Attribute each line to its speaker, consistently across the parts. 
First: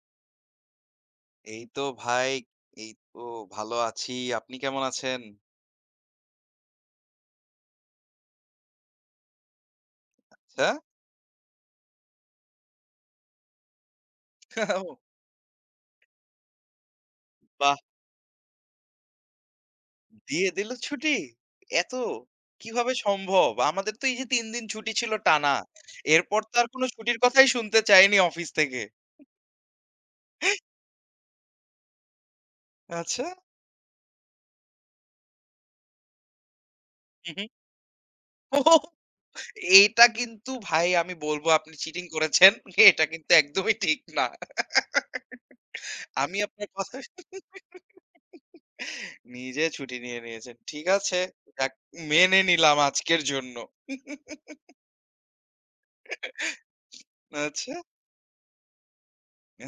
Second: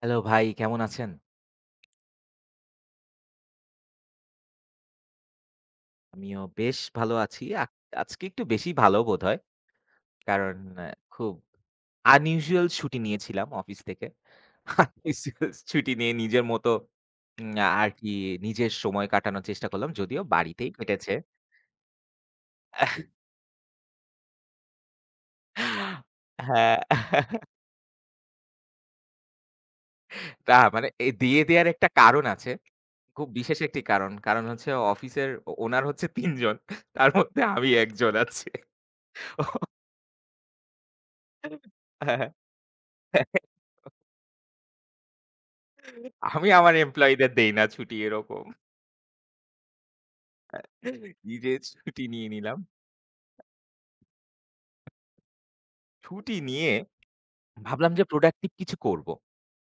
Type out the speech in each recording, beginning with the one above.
Speaker 1: Hello ভাই, কেমন আছেন?
Speaker 2: এই তো ভাই, এই তো ভালো আছি। আপনি কেমন আছেন?
Speaker 1: আমিও বেশ ভালো আছি। আজকে একটু বেশি ভালো বোধহয়। কারণ
Speaker 2: আচ্ছা?
Speaker 1: আ খুব unusual ছুটি নিয়েছিলাম অফিস থেকে। Unusual ছুটি নিয়ে নিজের মতো উম
Speaker 2: বাহ!
Speaker 1: আর কি নিজের সময় কাটানোর চেষ্টা করলাম। যদিও
Speaker 2: দিয়ে দিল
Speaker 1: বাড়িতেই কেটেছে।
Speaker 2: ছুটি? এত কিভাবে সম্ভব? আমাদের তো এই যে ৩ দিন ছুটি ছিল টানা। এরপর তো আর
Speaker 1: হ্যাঁ,
Speaker 2: কোনো ছুটির কথাই শুনতে চাইনি অফিস থেকে।
Speaker 1: না মানে এ দিয়ে দেয়ার একটা কারণ আছে।
Speaker 2: আচ্ছা?
Speaker 1: খুব বিশেষ একটি কারণ। কারণ হচ্ছে অফিসের ওনার হচ্ছে ৩ জন। তার
Speaker 2: হু,
Speaker 1: মধ্যে
Speaker 2: হু।
Speaker 1: আমি ১ জন আছি।
Speaker 2: ওহ! এইটা কিন্তু ভাই আমি বলব আপনি চিটিং
Speaker 1: হ্যাঁ, হ্যাঁ।
Speaker 2: করেছেন। এটা কিন্তু একদমই ঠিক না। আমি
Speaker 1: আমি
Speaker 2: আপনার
Speaker 1: আমার
Speaker 2: কথা
Speaker 1: এমপ্লয়িদের দেই না ছুটি এরকম।
Speaker 2: নিজে ছুটি নিয়ে নিয়েছেন। ঠিক আছে।
Speaker 1: নিজের
Speaker 2: যাক
Speaker 1: ছুটি নিয়ে
Speaker 2: মেনে
Speaker 1: নিলাম।
Speaker 2: নিলাম আজকের জন্য।
Speaker 1: ছুটি নিয়ে
Speaker 2: আচ্ছা।
Speaker 1: ভাবলাম যে প্রোডাক্টিভ কিছু করব।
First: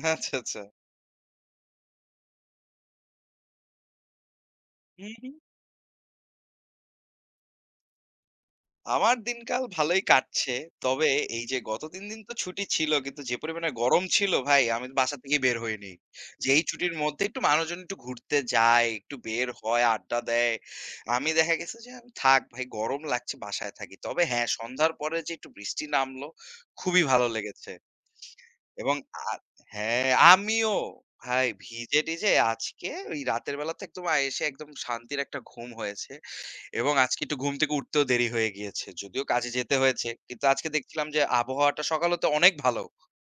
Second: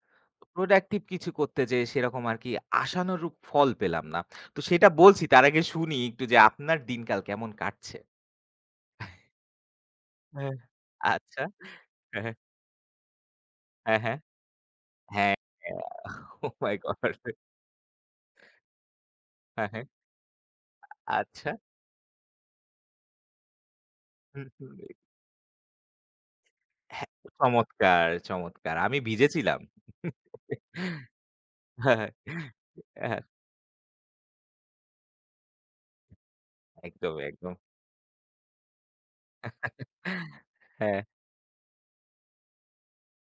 Speaker 2: আচ্ছা, আচ্ছা।
Speaker 1: প্রোডাক্টিভ কিছু করতে যেয়ে সেরকম আরকি আশানুরূপ ফল পেলাম না। তো সেটা
Speaker 2: হুম
Speaker 1: বলছি
Speaker 2: হুম।
Speaker 1: তার আগে শুনি একটু যে আপনার দিনকাল কেমন কাটছে?
Speaker 2: আমার দিনকাল ভালোই কাটছে।
Speaker 1: হ্যাঁ।
Speaker 2: তবে
Speaker 1: আচ্ছা।
Speaker 2: এই যে গত ৩ দিন
Speaker 1: হ্যাঁ,
Speaker 2: তো
Speaker 1: হ্যাঁ,
Speaker 2: ছুটি ছিল কিন্তু যে পরিমাণে
Speaker 1: হ্যাঁ,
Speaker 2: গরম
Speaker 1: হ্যাঁ,
Speaker 2: ছিল ভাই আমি তো বাসা
Speaker 1: হ্যাঁ।
Speaker 2: থেকে বের হইনি। যে
Speaker 1: ওহ
Speaker 2: এই
Speaker 1: মাই
Speaker 2: ছুটির
Speaker 1: গড!
Speaker 2: মধ্যে একটু মানুষজন একটু ঘুরতে যায়, একটু বের
Speaker 1: হ্যাঁ,
Speaker 2: হয়,
Speaker 1: হ্যাঁ।
Speaker 2: আড্ডা দেয়। আমি
Speaker 1: আচ্ছা।
Speaker 2: দেখা গেছে যে আমি থাক ভাই গরম লাগছে বাসায় থাকি। তবে হ্যাঁ,
Speaker 1: হুম, হুম।
Speaker 2: সন্ধ্যার পরে যে একটু বৃষ্টি নামলো খুবই
Speaker 1: হ্যাঁ,
Speaker 2: ভালো লেগেছে।
Speaker 1: চমৎকার, চমৎকার।
Speaker 2: এবং
Speaker 1: আমি
Speaker 2: আর
Speaker 1: ভিজেছিলাম।
Speaker 2: হ্যাঁ, আমিও ভাই
Speaker 1: হ্যাঁ,
Speaker 2: ভিজে-টিজে আজকে ওই
Speaker 1: হ্যাঁ,
Speaker 2: রাতের বেলাতে একদম এসে একদম শান্তির একটা ঘুম হয়েছে। এবং
Speaker 1: একদম,
Speaker 2: আজকে একটু ঘুম
Speaker 1: একদম।
Speaker 2: থেকে উঠতেও দেরি হয়ে গিয়েছে। যদিও কাজে যেতে হয়েছে। কিন্তু আজকে
Speaker 1: হ্যাঁ।
Speaker 2: দেখছিলাম যে আবহাওয়াটা সকাল হতে অনেক ভালো।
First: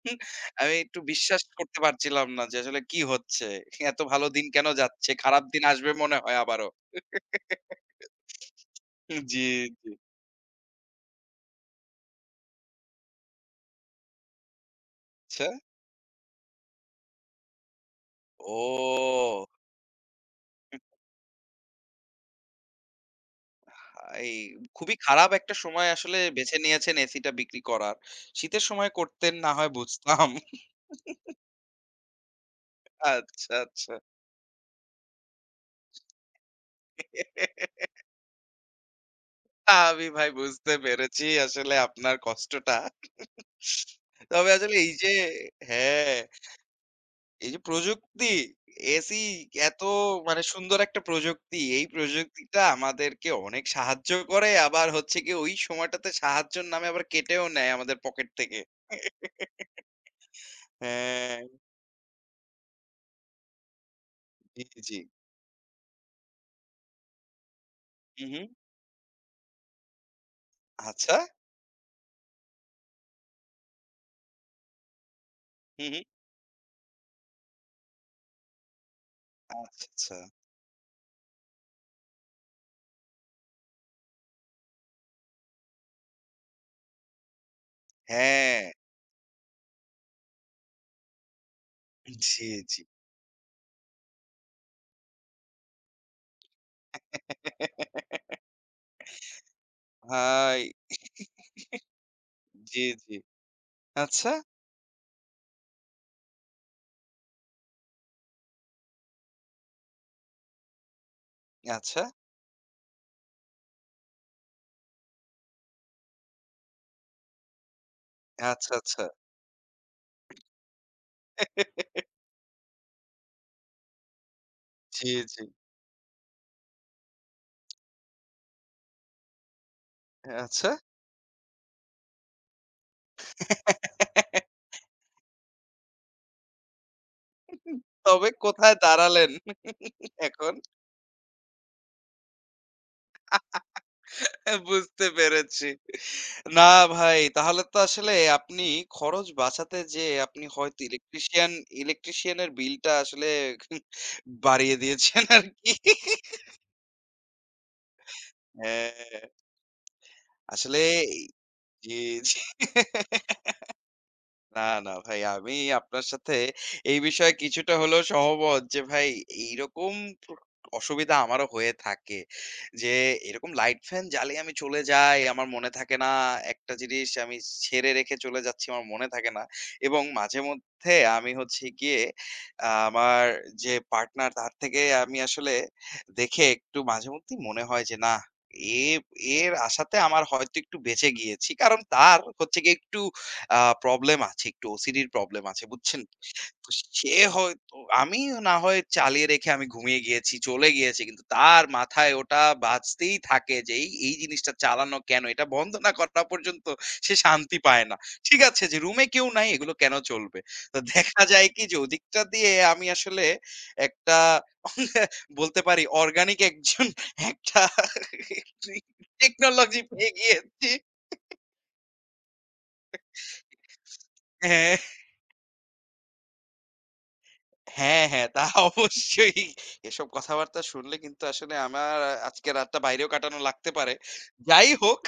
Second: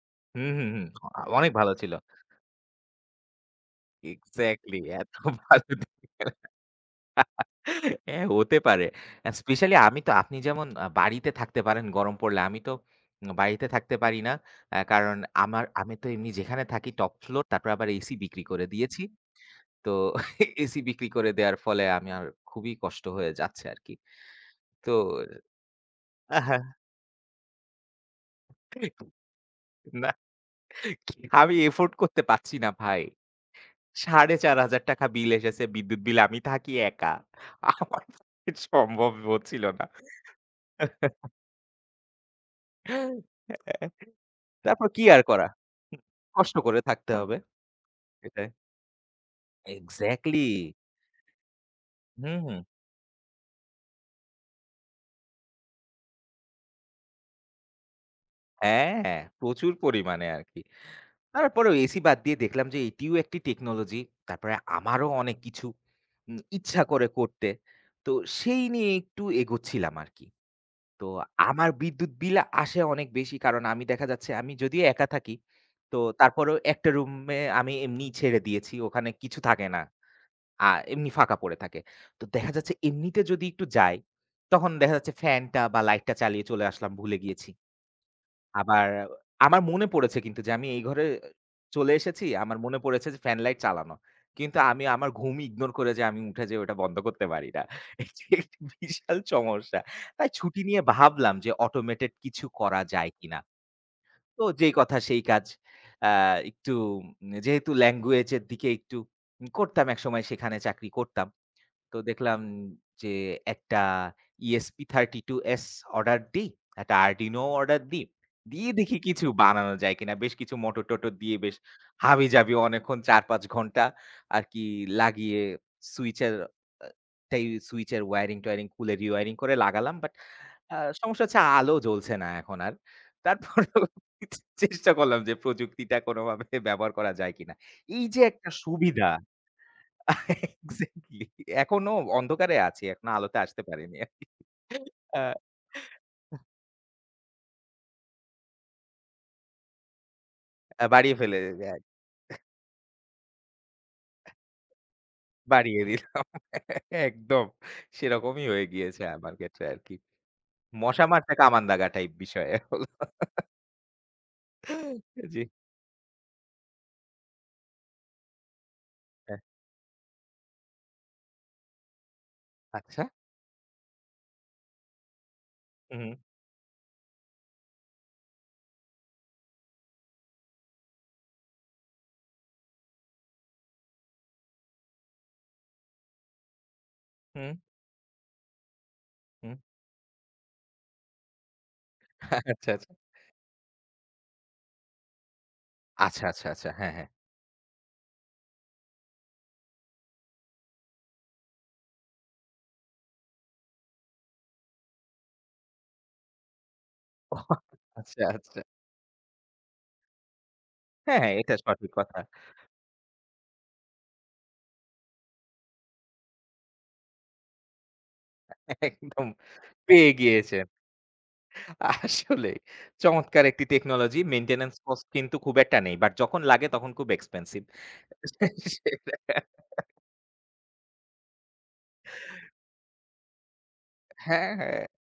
Speaker 2: হুম,
Speaker 1: হুম, হুম,
Speaker 2: আমি
Speaker 1: হুম।
Speaker 2: একটু বিশ্বাস
Speaker 1: অনেক ভালো
Speaker 2: করতে
Speaker 1: ছিল।
Speaker 2: পারছিলাম না যে আসলে কি হচ্ছে? এত ভালো দিন কেন
Speaker 1: এক্সাক্টলি
Speaker 2: যাচ্ছে?
Speaker 1: এত
Speaker 2: খারাপ দিন
Speaker 1: ভালো
Speaker 2: আসবে
Speaker 1: দিন
Speaker 2: মনে হয় আবারও।
Speaker 1: হ্যাঁ, হতে পারে।
Speaker 2: জি,
Speaker 1: স্পেশালি
Speaker 2: জি।
Speaker 1: আমি তো আপনি যেমন বাড়িতে থাকতে পারেন গরম পড়লে, আমি তো বাড়িতে থাকতে পারি না। কারণ
Speaker 2: আচ্ছা।
Speaker 1: আমি তো এমনি যেখানে থাকি টপ ফ্লোর, তারপর আবার এসি বিক্রি করে দিয়েছি।
Speaker 2: ও!
Speaker 1: তো এসি বিক্রি করে দেওয়ার ফলে আমি আর খুবই কষ্ট হয়ে যাচ্ছে আরকি।
Speaker 2: ভাই
Speaker 1: তো
Speaker 2: খুবই খারাপ একটা সময় আসলে বেছে
Speaker 1: আহা
Speaker 2: নিয়েছেন এসিটা বিক্রি করার। শীতের সময় করতেন না হয়
Speaker 1: না
Speaker 2: বুঝতাম।
Speaker 1: আমি এফোর্ড করতে পারছি না ভাই।
Speaker 2: আচ্ছা, আচ্ছা।
Speaker 1: ৳৪,৫০০ বিল এসেছে বিদ্যুৎ বিল। আমি থাকি একা। আমার পক্ষে সম্ভব হচ্ছিল না।
Speaker 2: আমি ভাই বুঝতে পেরেছি আসলে আপনার কষ্টটা।
Speaker 1: অ্যা
Speaker 2: তবে আসলে
Speaker 1: তারপর
Speaker 2: এই
Speaker 1: কি
Speaker 2: যে
Speaker 1: আর করা? হুম,
Speaker 2: হ্যাঁ,
Speaker 1: কষ্ট করে থাকতে হবে।
Speaker 2: এই যে প্রযুক্তি,
Speaker 1: সেটাই।
Speaker 2: এসি এত মানে
Speaker 1: এক্সাক্টলি।
Speaker 2: সুন্দর একটা প্রযুক্তি। এই
Speaker 1: হুম, হুম।
Speaker 2: প্রযুক্তিটা আমাদেরকে অনেক সাহায্য করে। আবার হচ্ছে গিয়ে ওই সময়টাতে সাহায্যের নামে আবার কেটেও নেয় আমাদের পকেট থেকে।
Speaker 1: হ্যাঁ, প্রচুর পরিমাণে আরকি।
Speaker 2: হ্যাঁ,
Speaker 1: তারপরেও এসি বাদ দিয়ে দেখলাম যে এটিও একটি টেকনোলজি। তারপরে
Speaker 2: জি, জি।
Speaker 1: আমারও অনেক কিছু ইচ্ছা করে করতে। তো
Speaker 2: হু, হু।
Speaker 1: সেই নিয়ে একটু এগোচ্ছিলাম আরকি। তো
Speaker 2: আচ্ছা।
Speaker 1: আমার বিদ্যুৎ বিল আসে অনেক বেশি। কারণ আমি দেখা যাচ্ছে আমি যদিও একা থাকি,
Speaker 2: হু, হু।
Speaker 1: তো তারপরেও একটা রুমে আমি এমনিই ছেড়ে দিয়েছি। ওখানে কিছু থাকে না।
Speaker 2: আচ্ছা, আচ্ছা।
Speaker 1: আ এমনি ফাঁকা পড়ে থাকে। তো দেখা যাচ্ছে এমনিতে যদি একটু যাই, তখন দেখা যাচ্ছে ফ্যানটা বা লাইটটা চালিয়ে চলে আসলাম, ভুলে গিয়েছি।
Speaker 2: হ্যাঁ।
Speaker 1: আবার আমার মনে পড়েছে কিন্তু যে আমি এই ঘরে চলে এসেছি।
Speaker 2: জি,
Speaker 1: আমার মনে
Speaker 2: জি।
Speaker 1: পড়েছে যে ফ্যান লাইট চালানো। কিন্তু আমি আমার ঘুম ইগনোর করে যে আমি উঠে যে ওটা বন্ধ করতে পারি না। এটি একটি বিশাল সমস্যা। তাই
Speaker 2: ভাই
Speaker 1: ছুটি নিয়ে ভাবলাম যে অটোমেটেড কিছু করা
Speaker 2: জি,
Speaker 1: যায়
Speaker 2: জি।
Speaker 1: কিনা।
Speaker 2: আচ্ছা,
Speaker 1: তো যেই কথা সেই কাজ। আ একটু যেহেতু ল্যাঙ্গুয়েজ এর দিকে একটু করতাম একসময় সেখানে চাকরি করতাম। তো
Speaker 2: আচ্ছা,
Speaker 1: দেখলাম যে একটা ESP32s অর্ডার দিই, একটা Arduino অর্ডার দিই। দিয়ে
Speaker 2: আচ্ছা,
Speaker 1: দেখি
Speaker 2: আচ্ছা।
Speaker 1: কিছু বানানো যায় কিনা। বেশ কিছু মোটর-টোটর দিয়ে বেশ হাবিজাবি অনেকক্ষণ ৪-৫ ঘন্টা আর কি
Speaker 2: জি,
Speaker 1: লাগিয়ে
Speaker 2: জি।
Speaker 1: সুইচের আ টাই সুইচের ওয়্যারিং-টয়ারিং খুলে রিওয়্যারিং করে লাগালাম। বাট
Speaker 2: আচ্ছা।
Speaker 1: সমস্যা হচ্ছে আলো জ্বলছে না এখন আর। তারপরেও চেষ্টা করলাম যে প্রযুক্তিটা কোনোভাবে ব্যবহার করা যায় কিনা। এই যে
Speaker 2: তবে
Speaker 1: একটা
Speaker 2: কোথায়
Speaker 1: সুবিধা
Speaker 2: দাঁড়ালেন এখন
Speaker 1: এক্সাক্টলি। এখনো অন্ধকারে আছি। এখনো আলোতে আসতে পারিনি আরকি।
Speaker 2: বুঝতে
Speaker 1: আ
Speaker 2: পেরেছি। না ভাই, তাহলে তো আসলে আপনি খরচ বাঁচাতে যেয়ে আপনি হয়তো
Speaker 1: আ বাড়িয়ে ফেলে
Speaker 2: ইলেকট্রিশিয়ান
Speaker 1: দেয়
Speaker 2: ইলেকট্রিশিয়ান এর বিলটা আসলে বাড়িয়ে দিয়েছেন আরকি।
Speaker 1: বাড়িয়ে দিলাম। একদম সেরকমই হয়ে
Speaker 2: হ্যাঁ,
Speaker 1: গিয়েছে আমার ক্ষেত্রে আরকি।
Speaker 2: আসলে
Speaker 1: মশা
Speaker 2: এই
Speaker 1: মারতে কামান দাগা
Speaker 2: জি,
Speaker 1: টাইপ
Speaker 2: জি।
Speaker 1: বিষয় হলো।
Speaker 2: না, না ভাই
Speaker 1: জি।
Speaker 2: আমি আপনার সাথে এই বিষয়ে কিছুটা হলেও সহমত যে ভাই
Speaker 1: হ্যাঁ,
Speaker 2: এইরকম প্র অসুবিধা আমারও হয়ে থাকে। যে
Speaker 1: আচ্ছা।
Speaker 2: এরকম লাইট ফ্যান জ্বালিয়ে আমি চলে যাই, আমার মনে থাকে না।
Speaker 1: হুম,
Speaker 2: একটা জিনিস আমি ছেড়ে রেখে চলে যাচ্ছি, আমার মনে থাকে না। এবং মাঝেমধ্যে আমি হচ্ছে গিয়ে আমার যে পার্টনার তার থেকে আমি আসলে দেখে একটু মাঝেমধ্যেই
Speaker 1: হুম,
Speaker 2: মনে হয় যে, নাহ এ এর
Speaker 1: হুম।
Speaker 2: আশাতে আমার হয়তো একটু বেঁচে গিয়েছি। কারণ তার হচ্ছে
Speaker 1: আচ্ছা,
Speaker 2: গিয়ে
Speaker 1: আচ্ছা।
Speaker 2: একটু আ প্রবলেম আছে একটু ওসিডি র প্রবলেম আছে, বুঝছেন?
Speaker 1: আচ্ছা, আচ্ছা,
Speaker 2: তো
Speaker 1: আচ্ছা। হ্যাঁ, হ্যাঁ।
Speaker 2: সে হয়তো আমি না হয় চালিয়ে রেখে আমি ঘুমিয়ে গিয়েছি, চলে গিয়েছি। কিন্তু তার মাথায় ওটা বাজতেই থাকে যে এই, এই জিনিসটা চালানো কেন? এটা বন্ধ না করা পর্যন্ত সে
Speaker 1: ও
Speaker 2: শান্তি পায় না।
Speaker 1: আচ্ছা,
Speaker 2: ঠিক
Speaker 1: আচ্ছা।
Speaker 2: আছে যে রুমে কেউ নাই এগুলো কেন চলবে? তো
Speaker 1: হ্যাঁ,
Speaker 2: দেখা
Speaker 1: হ্যাঁ,
Speaker 2: যায়
Speaker 1: এটা
Speaker 2: কি যে
Speaker 1: সঠিক কথা।
Speaker 2: ওদিকটা দিয়ে আমি আসলে একটা বলতে পারি অর্গানিক একজন একটা
Speaker 1: একদম
Speaker 2: টেকনোলজি পেয়ে
Speaker 1: পেয়ে গিয়েছেন।
Speaker 2: গিয়েছি।
Speaker 1: আসলে চমৎকার একটি টেকনোলজি। মেইনটেন্যান্স
Speaker 2: হ্যাঁ।
Speaker 1: কস্ট কিন্তু খুব একটা নেই। বাট যখন লাগে তখন খুব এক্সপেনসিভ।
Speaker 2: হ্যাঁ, হ্যাঁ, তা
Speaker 1: সেটা
Speaker 2: অবশ্যই। এসব কথাবার্তা শুনলে কিন্তু আসলে আমার আজকে রাতটা বাইরেও কাটানো লাগতে পারে।
Speaker 1: হ্যাঁ,
Speaker 2: যাই
Speaker 1: হ্যাঁ।
Speaker 2: হোক,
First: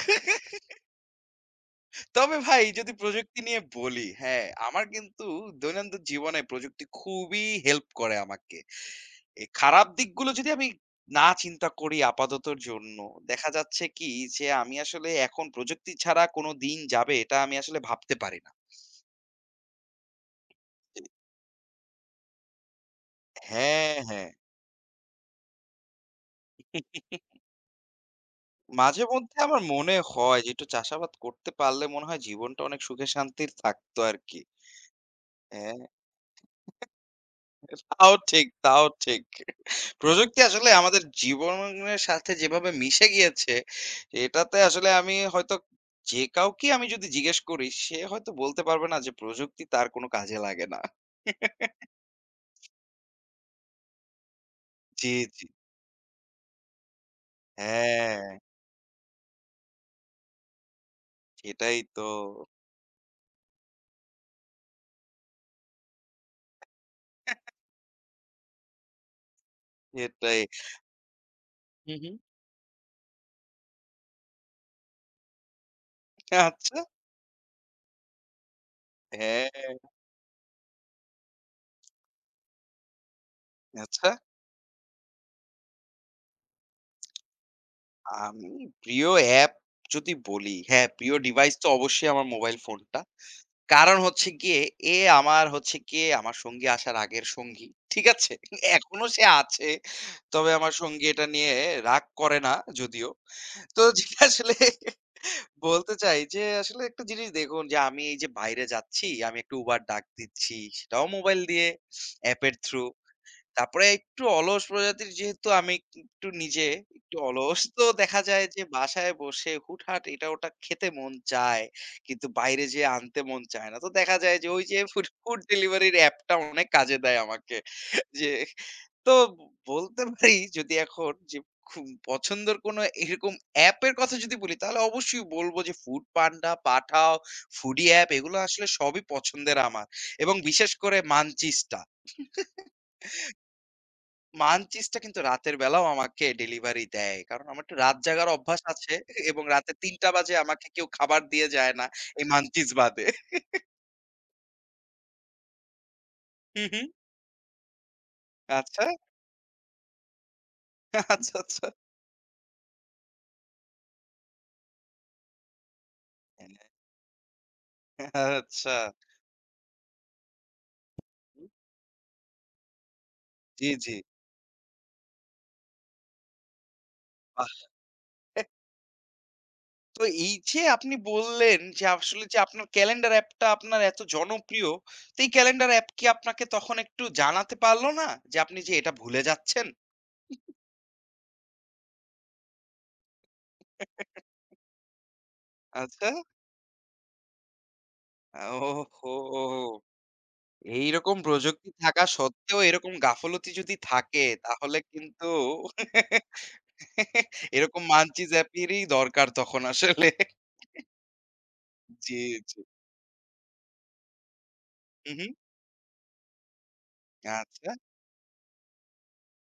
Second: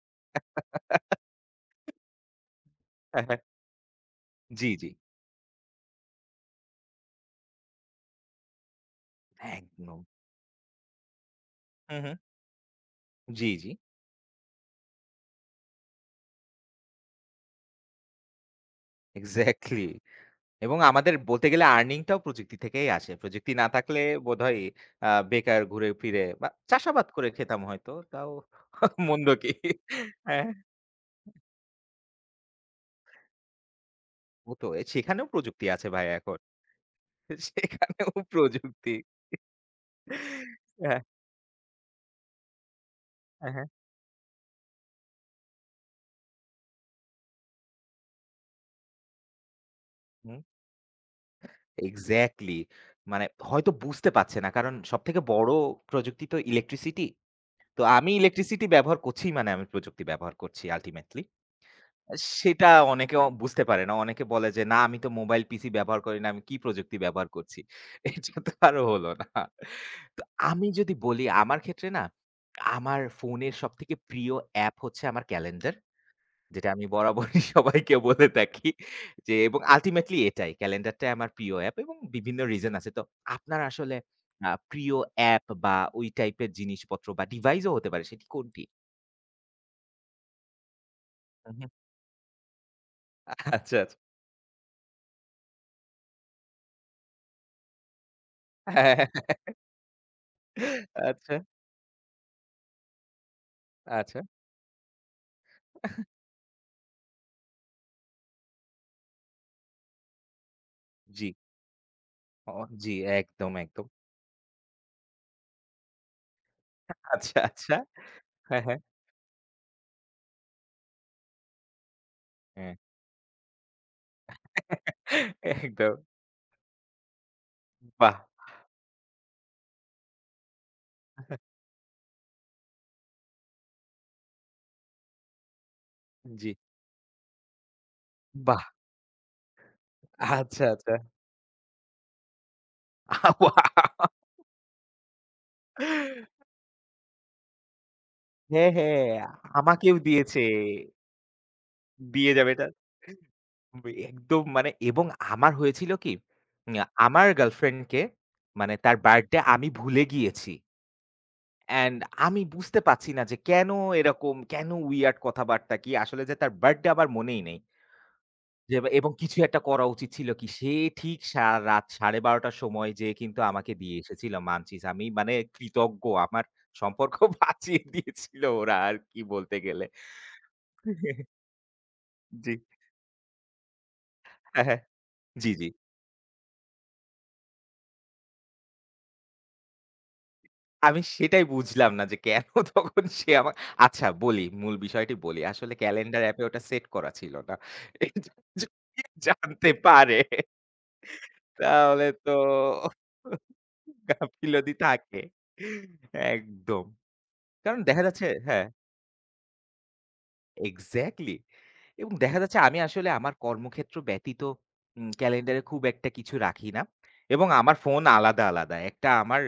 Speaker 2: তবে ভাই যদি প্রযুক্তি নিয়ে বলি, হ্যাঁ,
Speaker 1: জি,
Speaker 2: আমার
Speaker 1: জি।
Speaker 2: কিন্তু দৈনন্দিন জীবনে প্রযুক্তি খুবই হেল্প করে আমাকে। এই খারাপ
Speaker 1: একদম।
Speaker 2: দিকগুলো যদি আমি না চিন্তা করি
Speaker 1: হু, হু।
Speaker 2: আপাততর জন্য, দেখা
Speaker 1: জি, জি।
Speaker 2: যাচ্ছে কি যে আমি আসলে এখন প্রযুক্তি ছাড়া কোনো দিন যাবে এটা আমি আসলে ভাবতে পারি না।
Speaker 1: এক্সাক্টলি এবং আমাদের বলতে গেলে আর্নিং টাও প্রযুক্তি থেকেই আসে। প্রযুক্তি না
Speaker 2: হ্যাঁ,
Speaker 1: থাকলে বোধহয় বেকার ঘুরে ফিরে বা চাষাবাদ
Speaker 2: হ্যাঁ।
Speaker 1: করে খেতাম হয়তো। তাও
Speaker 2: মাঝে
Speaker 1: মন্দ
Speaker 2: মধ্যে
Speaker 1: কি?
Speaker 2: আমার মনে হয়
Speaker 1: হ্যাঁ,
Speaker 2: যে একটু চাষাবাদ করতে পারলে মনে হয় জীবনটা অনেক সুখে শান্তির থাকতো আরকি।
Speaker 1: হতো। সেখানেও প্রযুক্তি
Speaker 2: হ্যাঁ,
Speaker 1: আছে ভাই এখন। সেখানেও
Speaker 2: তাও ঠিক, তাও
Speaker 1: প্রযুক্তি।
Speaker 2: ঠিক। প্রযুক্তি আসলে
Speaker 1: হ্যাঁ,
Speaker 2: আমাদের জীবনের সাথে যেভাবে মিশে গিয়েছে,
Speaker 1: হ্যাঁ, হ্যাঁ।
Speaker 2: এটাতে আসলে আমি হয়তো যে কাউকেই আমি যদি জিজ্ঞেস করি, সে হয়তো বলতে পারবে না যে প্রযুক্তি তার কোনো কাজে
Speaker 1: হুম,
Speaker 2: লাগে না।
Speaker 1: এক্সাক্টলি। মানে হয়তো বুঝতে পারছে না। কারণ
Speaker 2: জি,
Speaker 1: সবথেকে
Speaker 2: জি।
Speaker 1: বড় প্রযুক্তি তো ইলেকট্রিসিটি। তো আমি
Speaker 2: হ্যাঁ,
Speaker 1: ইলেকট্রিসিটি ব্যবহার করছি মানে আমি প্রযুক্তি ব্যবহার করছি আল্টিমেটলি।
Speaker 2: সেটাই তো।
Speaker 1: আ সেটা অনেকে বুঝতে পারে না। অনেকে বলে যে, "না আমি তো মোবাইল পিসি ব্যবহার করি না। আমি কি প্রযুক্তি ব্যবহার করছি?" এটা তো আরো হলো না। তো
Speaker 2: সেটাই।
Speaker 1: আমি যদি বলি আমার ক্ষেত্রে
Speaker 2: হু,
Speaker 1: না,
Speaker 2: হু।
Speaker 1: আমার ফোনের সবথেকে প্রিয় অ্যাপ হচ্ছে আমার ক্যালেন্ডার। যেটা
Speaker 2: আচ্ছা।
Speaker 1: আমি বরাবরই সবাইকে বলে থাকি যে
Speaker 2: হ্যাঁ,
Speaker 1: এবং আল্টিমেটলি এটাই। ক্যালেন্ডারটা আমার প্রিয় অ্যাপ এবং বিভিন্ন রিজন আছে। তো আপনার আসলে
Speaker 2: আচ্ছা।
Speaker 1: প্রিয় অ্যাপ বা ওই টাইপের জিনিসপত্র বা ডিভাইস ও হতে পারে সেটি
Speaker 2: আমি
Speaker 1: কোনটি?
Speaker 2: প্রিয় অ্যাপ যদি বলি, হ্যাঁ, প্রিয় ডিভাইস
Speaker 1: হুম,
Speaker 2: তো
Speaker 1: হুম।
Speaker 2: অবশ্যই আমার মোবাইল ফোনটা।
Speaker 1: আচ্ছা, আচ্ছা।
Speaker 2: কারণ হচ্ছে গিয়ে এ আমার হচ্ছে গিয়ে আমার সঙ্গী আসার আগের সঙ্গী। ঠিক আছে?
Speaker 1: হ্যাঁ,
Speaker 2: এখনো সে আছে। তবে আমার সঙ্গী এটা
Speaker 1: আচ্ছা,
Speaker 2: নিয়ে রাগ করে না যদিও। তো যেটা
Speaker 1: আচ্ছা।
Speaker 2: আসলে বলতে চাই যে আসলে একটা জিনিস দেখুন যে আমি এই যে বাইরে যাচ্ছি, আমি একটা Uber ডাক দিচ্ছি, সেটাও
Speaker 1: জি,
Speaker 2: মোবাইল দিয়ে, অ্যাপের
Speaker 1: অ
Speaker 2: থ্রু।
Speaker 1: জি, একদম, একদম।
Speaker 2: তারপরে একটু অলস প্রজাতির যেহেতু আমি একটু নিজে একটু
Speaker 1: আচ্ছা,
Speaker 2: অলস,
Speaker 1: আচ্ছা।
Speaker 2: তো দেখা যায় যে
Speaker 1: হ্যাঁ, হ্যাঁ,
Speaker 2: বাসায় বসে হুটহাট এটা ওটা খেতে মন চায়। কিন্তু বাইরে
Speaker 1: হ্যাঁ।
Speaker 2: যেয়ে আনতে মন চায় না। তো দেখা যায় যে ওই যে ফুড ফুড ডেলিভারির
Speaker 1: একদম।
Speaker 2: অ্যাপটা অনেক কাজে দেয় আমাকে।
Speaker 1: বাহ!
Speaker 2: যে তো বলতে পারি যদি এখন যে খুব পছন্দের কোনো এরকম অ্যাপের কথা যদি বলি তাহলে অবশ্যই বলব যে ফুড
Speaker 1: জি,
Speaker 2: পান্ডা, পাঠাও, ফুডি অ্যাপ এগুলো
Speaker 1: বাহ!
Speaker 2: আসলে সবই পছন্দের আমার। এবং
Speaker 1: আচ্ছা,
Speaker 2: বিশেষ
Speaker 1: আচ্ছা।
Speaker 2: করে মানচিসটা।
Speaker 1: আ ওয়া
Speaker 2: মানচিসটা কিন্তু রাতের বেলাও আমাকে ডেলিভারি দেয়। কারণ আমার একটু রাত জাগার অভ্যাস
Speaker 1: হ্যাঁ,
Speaker 2: আছে
Speaker 1: হ্যাঁ,
Speaker 2: এবং রাতে
Speaker 1: আমাকেও
Speaker 2: ৩:০০ বাজে
Speaker 1: দিয়েছে।
Speaker 2: আমাকে কেউ খাবার দিয়ে যায় না এই
Speaker 1: দিয়ে যাবে এটা।
Speaker 2: মানচিস বাদে।
Speaker 1: একদম মানে এবং আমার হয়েছিল কি?
Speaker 2: হু, হু।
Speaker 1: আমার গার্লফ্রেন্ডকে মানে
Speaker 2: আচ্ছা,
Speaker 1: তার বার্থডে আমি ভুলে গিয়েছি।
Speaker 2: আচ্ছা, আচ্ছা।
Speaker 1: অ্যান্ড আমি বুঝতে পারছি না যে কেন এরকম, কেন উইয়ার্ড কথাবার্তা কি আসলে যে তার বার্থডে আমার মনেই নেই।
Speaker 2: আচ্ছা।
Speaker 1: যে এবং কিছু একটা করা উচিত ছিল কি? সে ঠিক সা রাত 12:30 র সময় যেয়ে কিন্তু
Speaker 2: জি,
Speaker 1: আমাকে
Speaker 2: জি।
Speaker 1: দিয়ে এসেছিল মানচিস। আমি মানে কৃতজ্ঞ। আমার সম্পর্ক
Speaker 2: বাহ!
Speaker 1: বাঁচিয়ে দিয়েছিল ওরা আর কি বলতে গেলে।
Speaker 2: তো এই যে আপনি বললেন যে আসলে যে
Speaker 1: জি।
Speaker 2: আপনার ক্যালেন্ডার অ্যাপটা আপনার এত
Speaker 1: হ্যাঁ,
Speaker 2: জনপ্রিয়,
Speaker 1: হ্যাঁ।
Speaker 2: তো এই
Speaker 1: জি, জি।
Speaker 2: ক্যালেন্ডার অ্যাপ কি আপনাকে তখন একটু জানাতে পারল না যে আপনি যে এটা ভুলে যাচ্ছেন?
Speaker 1: আমি সেটাই বুঝলাম না যে কেন তখন সে আমা আচ্ছা বলি, মূল বিষয়টি বলি। আসলে
Speaker 2: আচ্ছা।
Speaker 1: ক্যালেন্ডার অ্যাপে ওটা সেট করা ছিল না। এটা যদি জানতে
Speaker 2: ওহো!
Speaker 1: পারে
Speaker 2: এইরকম প্রযুক্তি থাকা
Speaker 1: তাহলে তো
Speaker 2: সত্ত্বেও এরকম গাফলতি যদি থাকে
Speaker 1: গাফিলতি
Speaker 2: তাহলে
Speaker 1: থাকে।
Speaker 2: কিন্তু
Speaker 1: একদম। কারণ
Speaker 2: এরকম
Speaker 1: দেখা যাচ্ছে
Speaker 2: মানচিস
Speaker 1: হ্যাঁ,
Speaker 2: অ্যাপেরই দরকার তখন আসলে।
Speaker 1: এক্সাক্টলি এবং
Speaker 2: জি,
Speaker 1: দেখা
Speaker 2: জি।
Speaker 1: যাচ্ছে আমি আসলে আমার কর্মক্ষেত্র ব্যতীত
Speaker 2: হু, হু।
Speaker 1: ক্যালেন্ডারে খুব একটা কিছু রাখি না এবং
Speaker 2: আচ্ছা,
Speaker 1: আমার ফোন আলাদা, আলাদা। একটা আমার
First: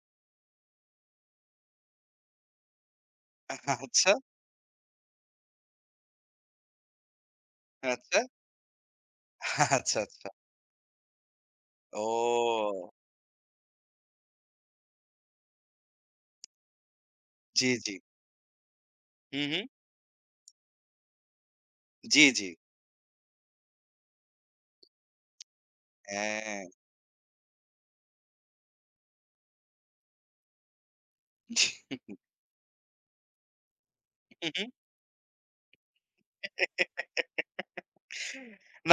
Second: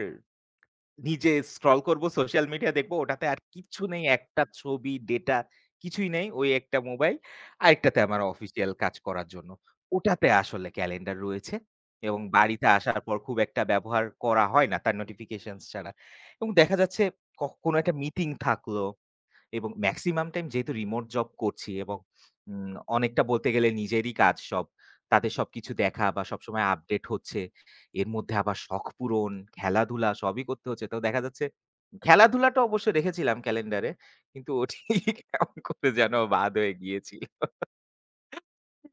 Speaker 1: নিজে স্ক্রল করব, সোশ্যাল মিডিয়া দেখব। ওটাতে আর কিচ্ছু নেই।
Speaker 2: আচ্ছা,
Speaker 1: একটা ছবি, ডেটা কিছুই নেই। ওই একটা মোবাইল। আরেকটাতে
Speaker 2: আচ্ছা,
Speaker 1: আমার অফিসিয়াল কাজ করার জন্য।
Speaker 2: আচ্ছা, আচ্ছা।
Speaker 1: ওটাতে আসলে ক্যালেন্ডার রয়েছে এবং বাড়িতে
Speaker 2: ও!
Speaker 1: আসার পর খুব একটা ব্যবহার করা হয় না তার নোটিফিকেশনস ছাড়া। এবং দেখা যাচ্ছে
Speaker 2: জি,
Speaker 1: কোনো
Speaker 2: জি।
Speaker 1: একটা মিটিং থাকলো
Speaker 2: হু, হু।
Speaker 1: এবং মেক্সিমাম টাইম যেহেতু রিমোট জব করছি এবং
Speaker 2: জি, জি।
Speaker 1: অনেকটা বলতে গেলে নিজেরই কাজ সব। তাদের সবকিছু দেখা বা
Speaker 2: হ্যাঁ।
Speaker 1: সবসময় আপডেট হচ্ছে। এর মধ্যে আবার শখ পূরণ, খেলাধুলা সবই করতে হচ্ছে। তো দেখা যাচ্ছে খেলাধুলাটা অবশ্য রেখেছিলাম ক্যালেন্ডারে।
Speaker 2: হু,
Speaker 1: কিন্তু
Speaker 2: হু।
Speaker 1: ওটি কেমন করে যেন বাদ হয়ে গিয়েছিল।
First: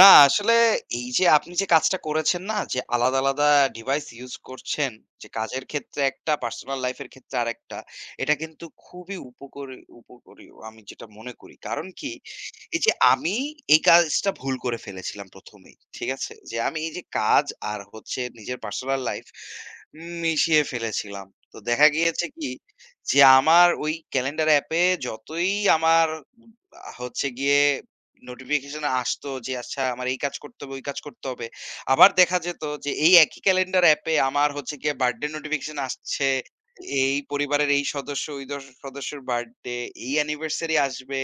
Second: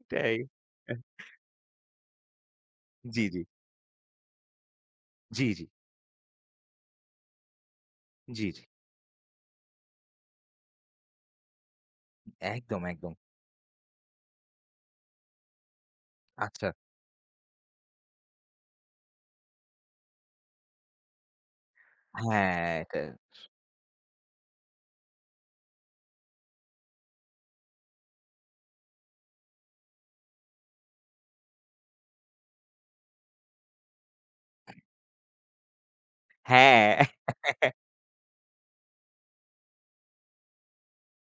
Speaker 2: না আসলে
Speaker 1: এহ
Speaker 2: এই যে আপনি যে কাজটা করেছেন না যে আলাদা,
Speaker 1: জি, জি।
Speaker 2: আলাদা ডিভাইস ইউজ করছেন যে
Speaker 1: জি,
Speaker 2: কাজের
Speaker 1: জি।
Speaker 2: ক্ষেত্রে একটা পার্সোনাল লাইফ এর ক্ষেত্রে আরেকটা। এটা
Speaker 1: জি, জি।
Speaker 2: কিন্তু খুবই উপকরি উপকারী আমি যেটা মনে করি। কারণ কি? এই
Speaker 1: একদম,
Speaker 2: যে
Speaker 1: একদম।
Speaker 2: আমি এই কাজটা ভুল করে ফেলেছিলাম ১ম এই। ঠিক আছে? যে
Speaker 1: আচ্ছা।
Speaker 2: আমি এই যে কাজ আর হচ্ছে নিজের পার্সোনাল লাইফ মিশিয়ে ফেলেছিলাম। তো দেখা গিয়েছে কি?
Speaker 1: হ্যাঁ, এটা
Speaker 2: যে আমার ওই ক্যালেন্ডার অ্যাপে যতই আমার হচ্ছে গিয়ে নোটিফিকেশন আসতো যে আচ্ছা আমার এই কাজ করতে হবে, ওই কাজ করতে হবে। আবার দেখা যেত যে এই একই ক্যালেন্ডার অ্যাপে আমার হচ্ছে গিয়ে বার্থডে নোটিফিকেশন আসছে।
Speaker 1: হ্যাঁ,
Speaker 2: এই পরিবারের এই সদস্য, ওই দশ সদস্যের বার্থডে, এই অ্যানিভার্সারি আসবে।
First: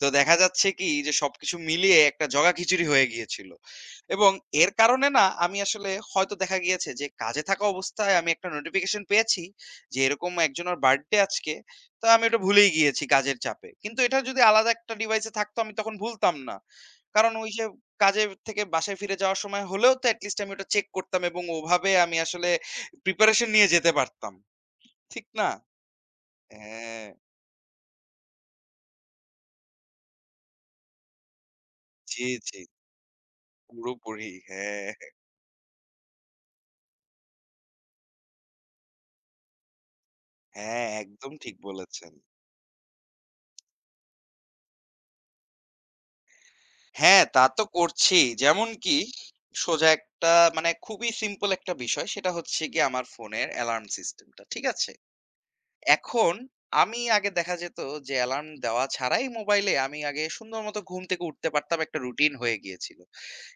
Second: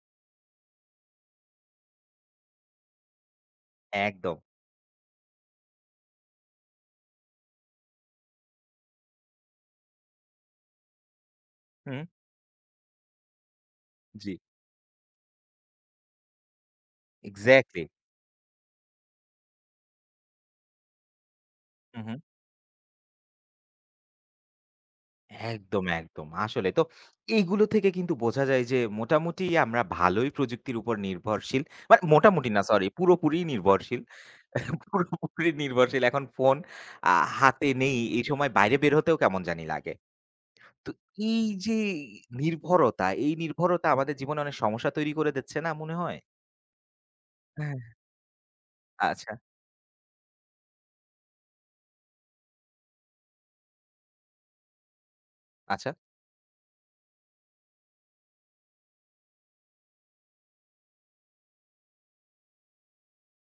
Speaker 2: তো দেখা যাচ্ছে কি যে সবকিছু মিলিয়ে একটা জগাখিচুড়ি হয়ে গিয়েছিল। এবং
Speaker 1: একদম।
Speaker 2: এর কারণে না আমি আসলে হয়তো দেখা গিয়েছে যে কাজে থাকা অবস্থায় আমি একটা নোটিফিকেশন পেয়েছি যে এরকম একজনের বার্থডে আজকে।
Speaker 1: হুম,
Speaker 2: তো আমি ওটা ভুলেই গিয়েছি কাজের চাপে। কিন্তু এটা
Speaker 1: জি।
Speaker 2: যদি আলাদা একটা ডিভাইসে থাকতো আমি তখন ভুলতাম না। কারণ ওই যে
Speaker 1: এক্সাক্টলি।
Speaker 2: কাজের থেকে বাসায় ফিরে যাওয়ার সময় হলেও তো এট লিস্ট আমি ওটা চেক করতাম এবং ওভাবে
Speaker 1: হু, হু।
Speaker 2: আমি আসলে প্রিপারেশন নিয়ে যেতে পারতাম। ঠিক না?
Speaker 1: একদম, একদম। আসলে তো
Speaker 2: হ্যাঁ,
Speaker 1: এইগুলো থেকে কিন্তু বোঝা যায় যে মোটামুটি আমরা ভালোই প্রযুক্তির উপর নির্ভরশীল। মানে
Speaker 2: জি,
Speaker 1: মোটামুটি
Speaker 2: জি।
Speaker 1: না সরি পুরোপুরি নির্ভরশীল।
Speaker 2: পুরোপুরি। হ্যাঁ,
Speaker 1: পুরোপুরি নির্ভরশীল এখন ফোন আ হাতে নেই এই সময় বাইরে বের হতেও কেমন জানি লাগে।
Speaker 2: হ্যাঁ,
Speaker 1: তো
Speaker 2: একদম
Speaker 1: এই
Speaker 2: ঠিক
Speaker 1: যে
Speaker 2: বলেছেন।
Speaker 1: নির্ভরতা, এই নির্ভরতা আমাদের জীবনে অনেক সমস্যা তৈরি করে দিচ্ছে না মনে হয়?
Speaker 2: হ্যাঁ, তা তো
Speaker 1: হ্যাঁ।
Speaker 2: করছি। যেমন কি
Speaker 1: আচ্ছা,
Speaker 2: সোজা একটা মানে খুবই সিম্পল একটা বিষয় সেটা হচ্ছে গিয়ে আমার ফোনের অ্যালার্ম সিস্টেমটা। ঠিক আছে?
Speaker 1: আচ্ছা।
Speaker 2: এখন আমি আগে দেখা যেত যে অ্যালার্ম দেওয়া ছাড়াই মোবাইলে আমি আগে সুন্দর মতো ঘুম থেকে উঠতে পারতাম একটা রুটিন হয়ে গিয়েছিল।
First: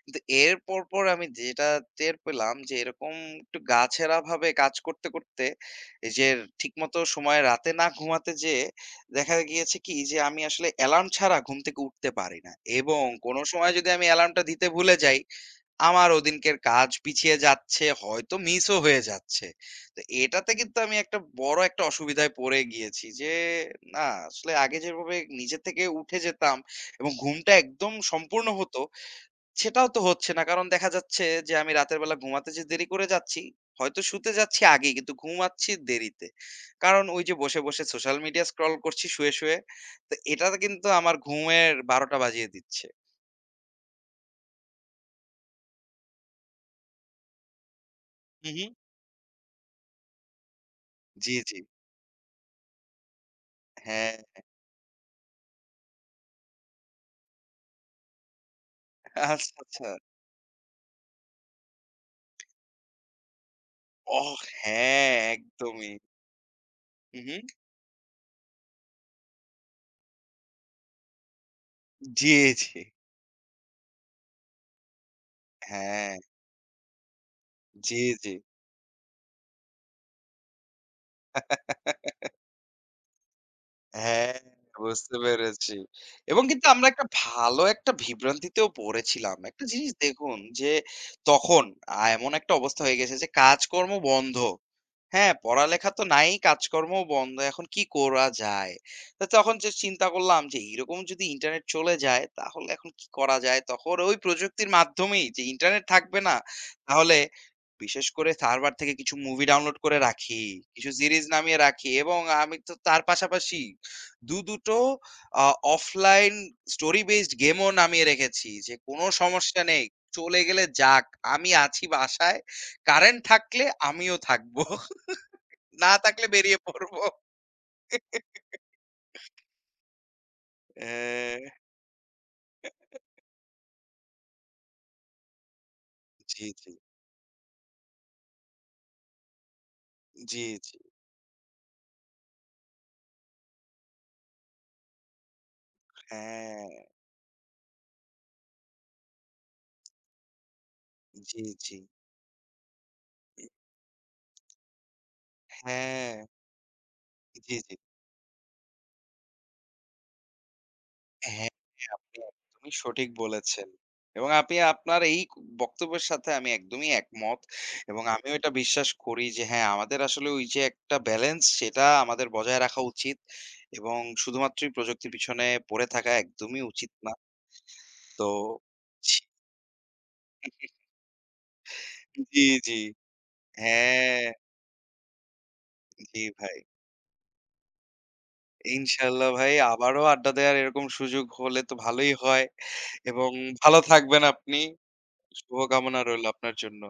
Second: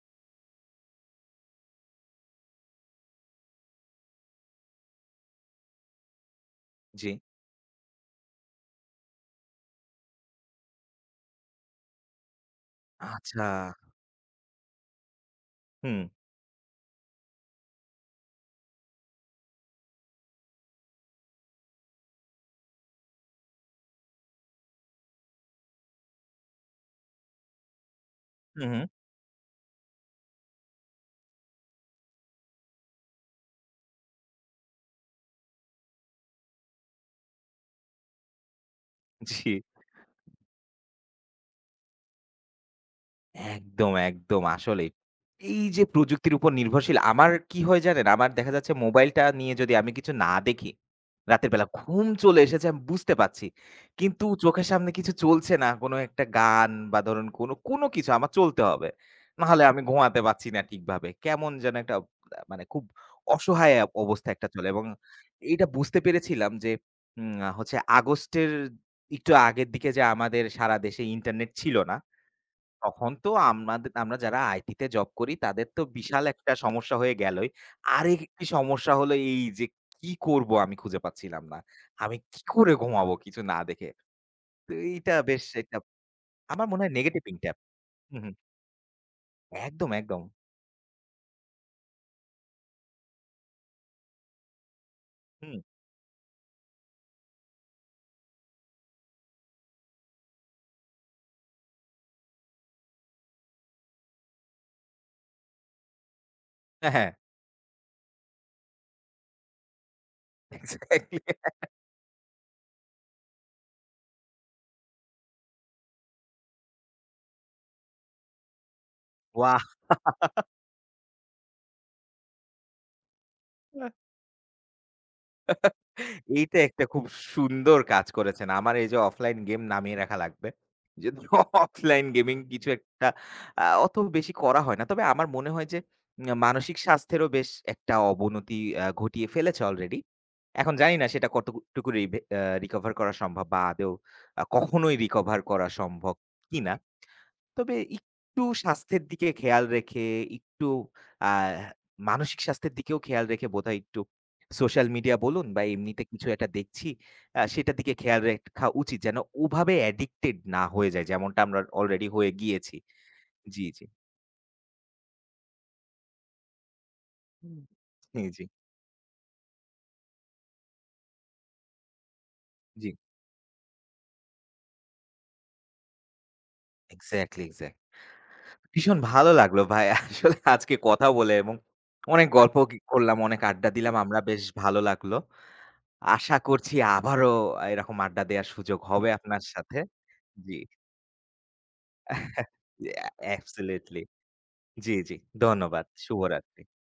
Speaker 2: কিন্তু এর পরপর আমি যেটা টের পেলাম যে এরকম একটু গা-ছেড়া ভাবে কাজ করতে, করতে এই যে ঠিকমতো
Speaker 1: জি।
Speaker 2: সময়ে রাতে না ঘুমাতে যেয়ে দেখা গিয়েছে কি যে আমি আসলে অ্যালার্ম ছাড়া ঘুম থেকে উঠতে পারি না। এবং কোন
Speaker 1: আচ্ছা।
Speaker 2: সময় যদি আমি অ্যালার্মটা দিতে ভুলে যাই
Speaker 1: হুম,
Speaker 2: আমারও দিনকের কাজ পিছিয়ে যাচ্ছে, হয়তো মিসও হয়ে যাচ্ছে। তো এটাতে কিন্তু আমি একটা বড় একটা অসুবিধায় পড়ে গিয়েছি যে, না আসলে আগে যেভাবে নিজে থেকে উঠে যেতাম এবং ঘুমটা একদম সম্পূর্ণ
Speaker 1: হু, হু।
Speaker 2: হতো, সেটাও তো হচ্ছে না। কারণ দেখা যাচ্ছে যে আমি রাতের বেলা ঘুমাতে যে দেরি করে যাচ্ছি, হয়তো শুতে যাচ্ছি আগেই কিন্তু ঘুমাচ্ছি দেরিতে। কারণ ওই যে বসে, বসে সোশ্যাল মিডিয়া স্ক্রল করছি শুয়ে,
Speaker 1: জি।
Speaker 2: শুয়ে। তো এটাতে কিন্তু আমার ঘুমের ১২:০০ টা বাজিয়ে দিচ্ছে।
Speaker 1: একদম, একদম আসলেই। এই যে প্রযুক্তির উপর নির্ভরশীল আমার কি হয় জানেন? আমার
Speaker 2: হু,
Speaker 1: দেখা
Speaker 2: হু।
Speaker 1: যাচ্ছে মোবাইলটা নিয়ে যদি আমি কিছু না দেখি,
Speaker 2: জি,
Speaker 1: রাতের
Speaker 2: জি।
Speaker 1: বেলা ঘুম চলে এসেছে আমি বুঝতে পারছি।
Speaker 2: হ্যাঁ,
Speaker 1: কিন্তু চোখের সামনে কিছু চলছে না। কোনো একটা গান বা ধরুন কোনো, কোনো কিছু আমার চলতে হবে।
Speaker 2: আচ্ছা,
Speaker 1: নাহলে আমি
Speaker 2: আচ্ছা।
Speaker 1: ঘুমাতে পারছি না ঠিকভাবে। কেমন যেন একটা মানে খুব অসহায় অবস্থা
Speaker 2: ওহ!
Speaker 1: একটা চলে এবং
Speaker 2: হ্যাঁ,
Speaker 1: এইটা
Speaker 2: একদমই।
Speaker 1: বুঝতে পেরেছিলাম যে
Speaker 2: হু,
Speaker 1: উম
Speaker 2: হু।
Speaker 1: আ হচ্ছে আগস্টের একটু আগের দিকে যে আমাদের সারা দেশে ইন্টারনেট ছিল না।
Speaker 2: জি, জি।
Speaker 1: তখন তো আমাদের আমরা যারা আইটিতে জব করি তাদের তো জি।
Speaker 2: হ্যাঁ,
Speaker 1: বিশাল একটা সমস্যা হয়ে গেলই।
Speaker 2: জি, জি।
Speaker 1: আরেকটি সমস্যা হলো এই যে কি করব আমি খুঁজে পাচ্ছিলাম না। আমি কি করে ঘুমাবো কিছু না দেখে।
Speaker 2: হ্যাঁ,
Speaker 1: তো এইটা
Speaker 2: বুঝতে
Speaker 1: বেশ
Speaker 2: পেরেছি।
Speaker 1: একটা
Speaker 2: এবং
Speaker 1: আমার
Speaker 2: কিন্তু
Speaker 1: মনে
Speaker 2: আমরা
Speaker 1: হয়
Speaker 2: একটা
Speaker 1: নেগেটিভ ইমপ্যাক্ট।
Speaker 2: ভালো একটা
Speaker 1: হুম, হুম।
Speaker 2: বিভ্রান্তিতেও পড়েছিলাম। একটা
Speaker 1: একদম,
Speaker 2: জিনিস
Speaker 1: একদম।
Speaker 2: দেখুন যে তখন এমন একটা অবস্থা হয়ে গেছে যে কাজকর্ম বন্ধ। হ্যাঁ,
Speaker 1: হুম।
Speaker 2: পড়ালেখা তো নাই, কাজকর্মও বন্ধ। এখন কি করা যায়? তো তখন যে চিন্তা করলাম যে এরকম যদি ইন্টারনেট চলে যায়, তাহলে এখন কি করা যায়? তখন ওই প্রযুক্তির মাধ্যমেই যে ইন্টারনেট থাকবে না,
Speaker 1: হ্যাঁ, হ্যাঁ।
Speaker 2: তাহলে বিশেষ করে সার্ভার থেকে কিছু মুভি ডাউনলোড করে রাখি, কিছু
Speaker 1: এক্সাক্টলি।
Speaker 2: সিরিজ নামিয়ে রাখি এবং আমি তো তার পাশাপাশি ২ দুটো আ অফলাইন স্টোরি বেসড গেমও নামিয়ে রেখেছি যে কোনো সমস্যা
Speaker 1: ওয়াহ!
Speaker 2: নেই। চলে গেলে যাক, আমি আছি বাসায়। কারেন্ট থাকলে আমিও থাকবো। না থাকলে বেরিয়ে
Speaker 1: এইটা একটা
Speaker 2: পড়বো।
Speaker 1: খুব সুন্দর কাজ করেছেন। আমার এই যে অফলাইন গেম নামিয়ে রাখা লাগবে। যদি
Speaker 2: হ্যাঁ,
Speaker 1: অফলাইন গেমিং কিছু একটা অত বেশি করা হয় না। তবে আমার মনে হয় যে
Speaker 2: জি, জি,
Speaker 1: মানসিক স্বাস্থ্যেরও বেশ একটা অবনতি ঘটিয়ে ফেলেছে অলরেডি।
Speaker 2: জি, জি।
Speaker 1: এখন জানি না সেটা কতটুকু রিভে আ রিকভার করা সম্ভব বা আদৌ কখনোই রিকভার করা সম্ভব কিনা।
Speaker 2: হ্যাঁ,
Speaker 1: তবে একটু স্বাস্থ্যের দিকে খেয়াল রেখে, একটু আ
Speaker 2: জি, জি।
Speaker 1: মানসিক স্বাস্থ্যের দিকেও খেয়াল রেখে বোধহয় একটু সোশ্যাল মিডিয়া বলুন বা এমনিতে
Speaker 2: হ্যাঁ,
Speaker 1: কিছু একটা দেখছি,
Speaker 2: জি, জি।
Speaker 1: সেটার দিকে খেয়াল রাখা উচিত। যেন ওভাবে অ্যাডিক্টেড না হয়ে যাই, যেমনটা
Speaker 2: হ্যাঁ,
Speaker 1: আমরা অলরেডি
Speaker 2: আপনি
Speaker 1: হয়ে
Speaker 2: একদমই
Speaker 1: গিয়েছি।
Speaker 2: সঠিক
Speaker 1: জি,
Speaker 2: বলেছেন।
Speaker 1: জি।
Speaker 2: এবং আপনি আপনার এই বক্তব্যের সাথে আমি একদমই একমত।
Speaker 1: হুম।
Speaker 2: এবং
Speaker 1: জি,
Speaker 2: আমিও
Speaker 1: জি,
Speaker 2: এটা বিশ্বাস করি যে হ্যাঁ, আমাদের আসলে ওই যে একটা ব্যালেন্স সেটা আমাদের বজায় রাখা
Speaker 1: জি।
Speaker 2: উচিত। এবং শুধুমাত্রই প্রযুক্তির পিছনে পড়ে থাকা একদমই উচিত না।
Speaker 1: Exactly, exact.
Speaker 2: তো
Speaker 1: ভীষণ ভালো লাগলো ভাই আসলে আজকে কথা বলে এবং অনেক
Speaker 2: জি,
Speaker 1: গল্প কি
Speaker 2: জি,
Speaker 1: করলাম, অনেক আড্ডা দিলাম। আমরা
Speaker 2: হ্যাঁ,
Speaker 1: বেশ ভালো লাগলো।
Speaker 2: জি
Speaker 1: আশা
Speaker 2: ভাই।
Speaker 1: করছি আবারও এরকম আড্ডা দেওয়ার সুযোগ হবে
Speaker 2: ইনশাল্লাহ
Speaker 1: আপনার
Speaker 2: ভাই
Speaker 1: সাথে।
Speaker 2: আবারও আড্ডা
Speaker 1: জি।
Speaker 2: দেওয়ার এরকম সুযোগ হলে তো ভালোই হয় এবং ভালো
Speaker 1: অ্যাবসোলিউটলি।
Speaker 2: থাকবেন আপনি।
Speaker 1: জি, জি। ধন্যবাদ।
Speaker 2: শুভকামনা রইল আপনার
Speaker 1: শুভরাত্রি।
Speaker 2: জন্য।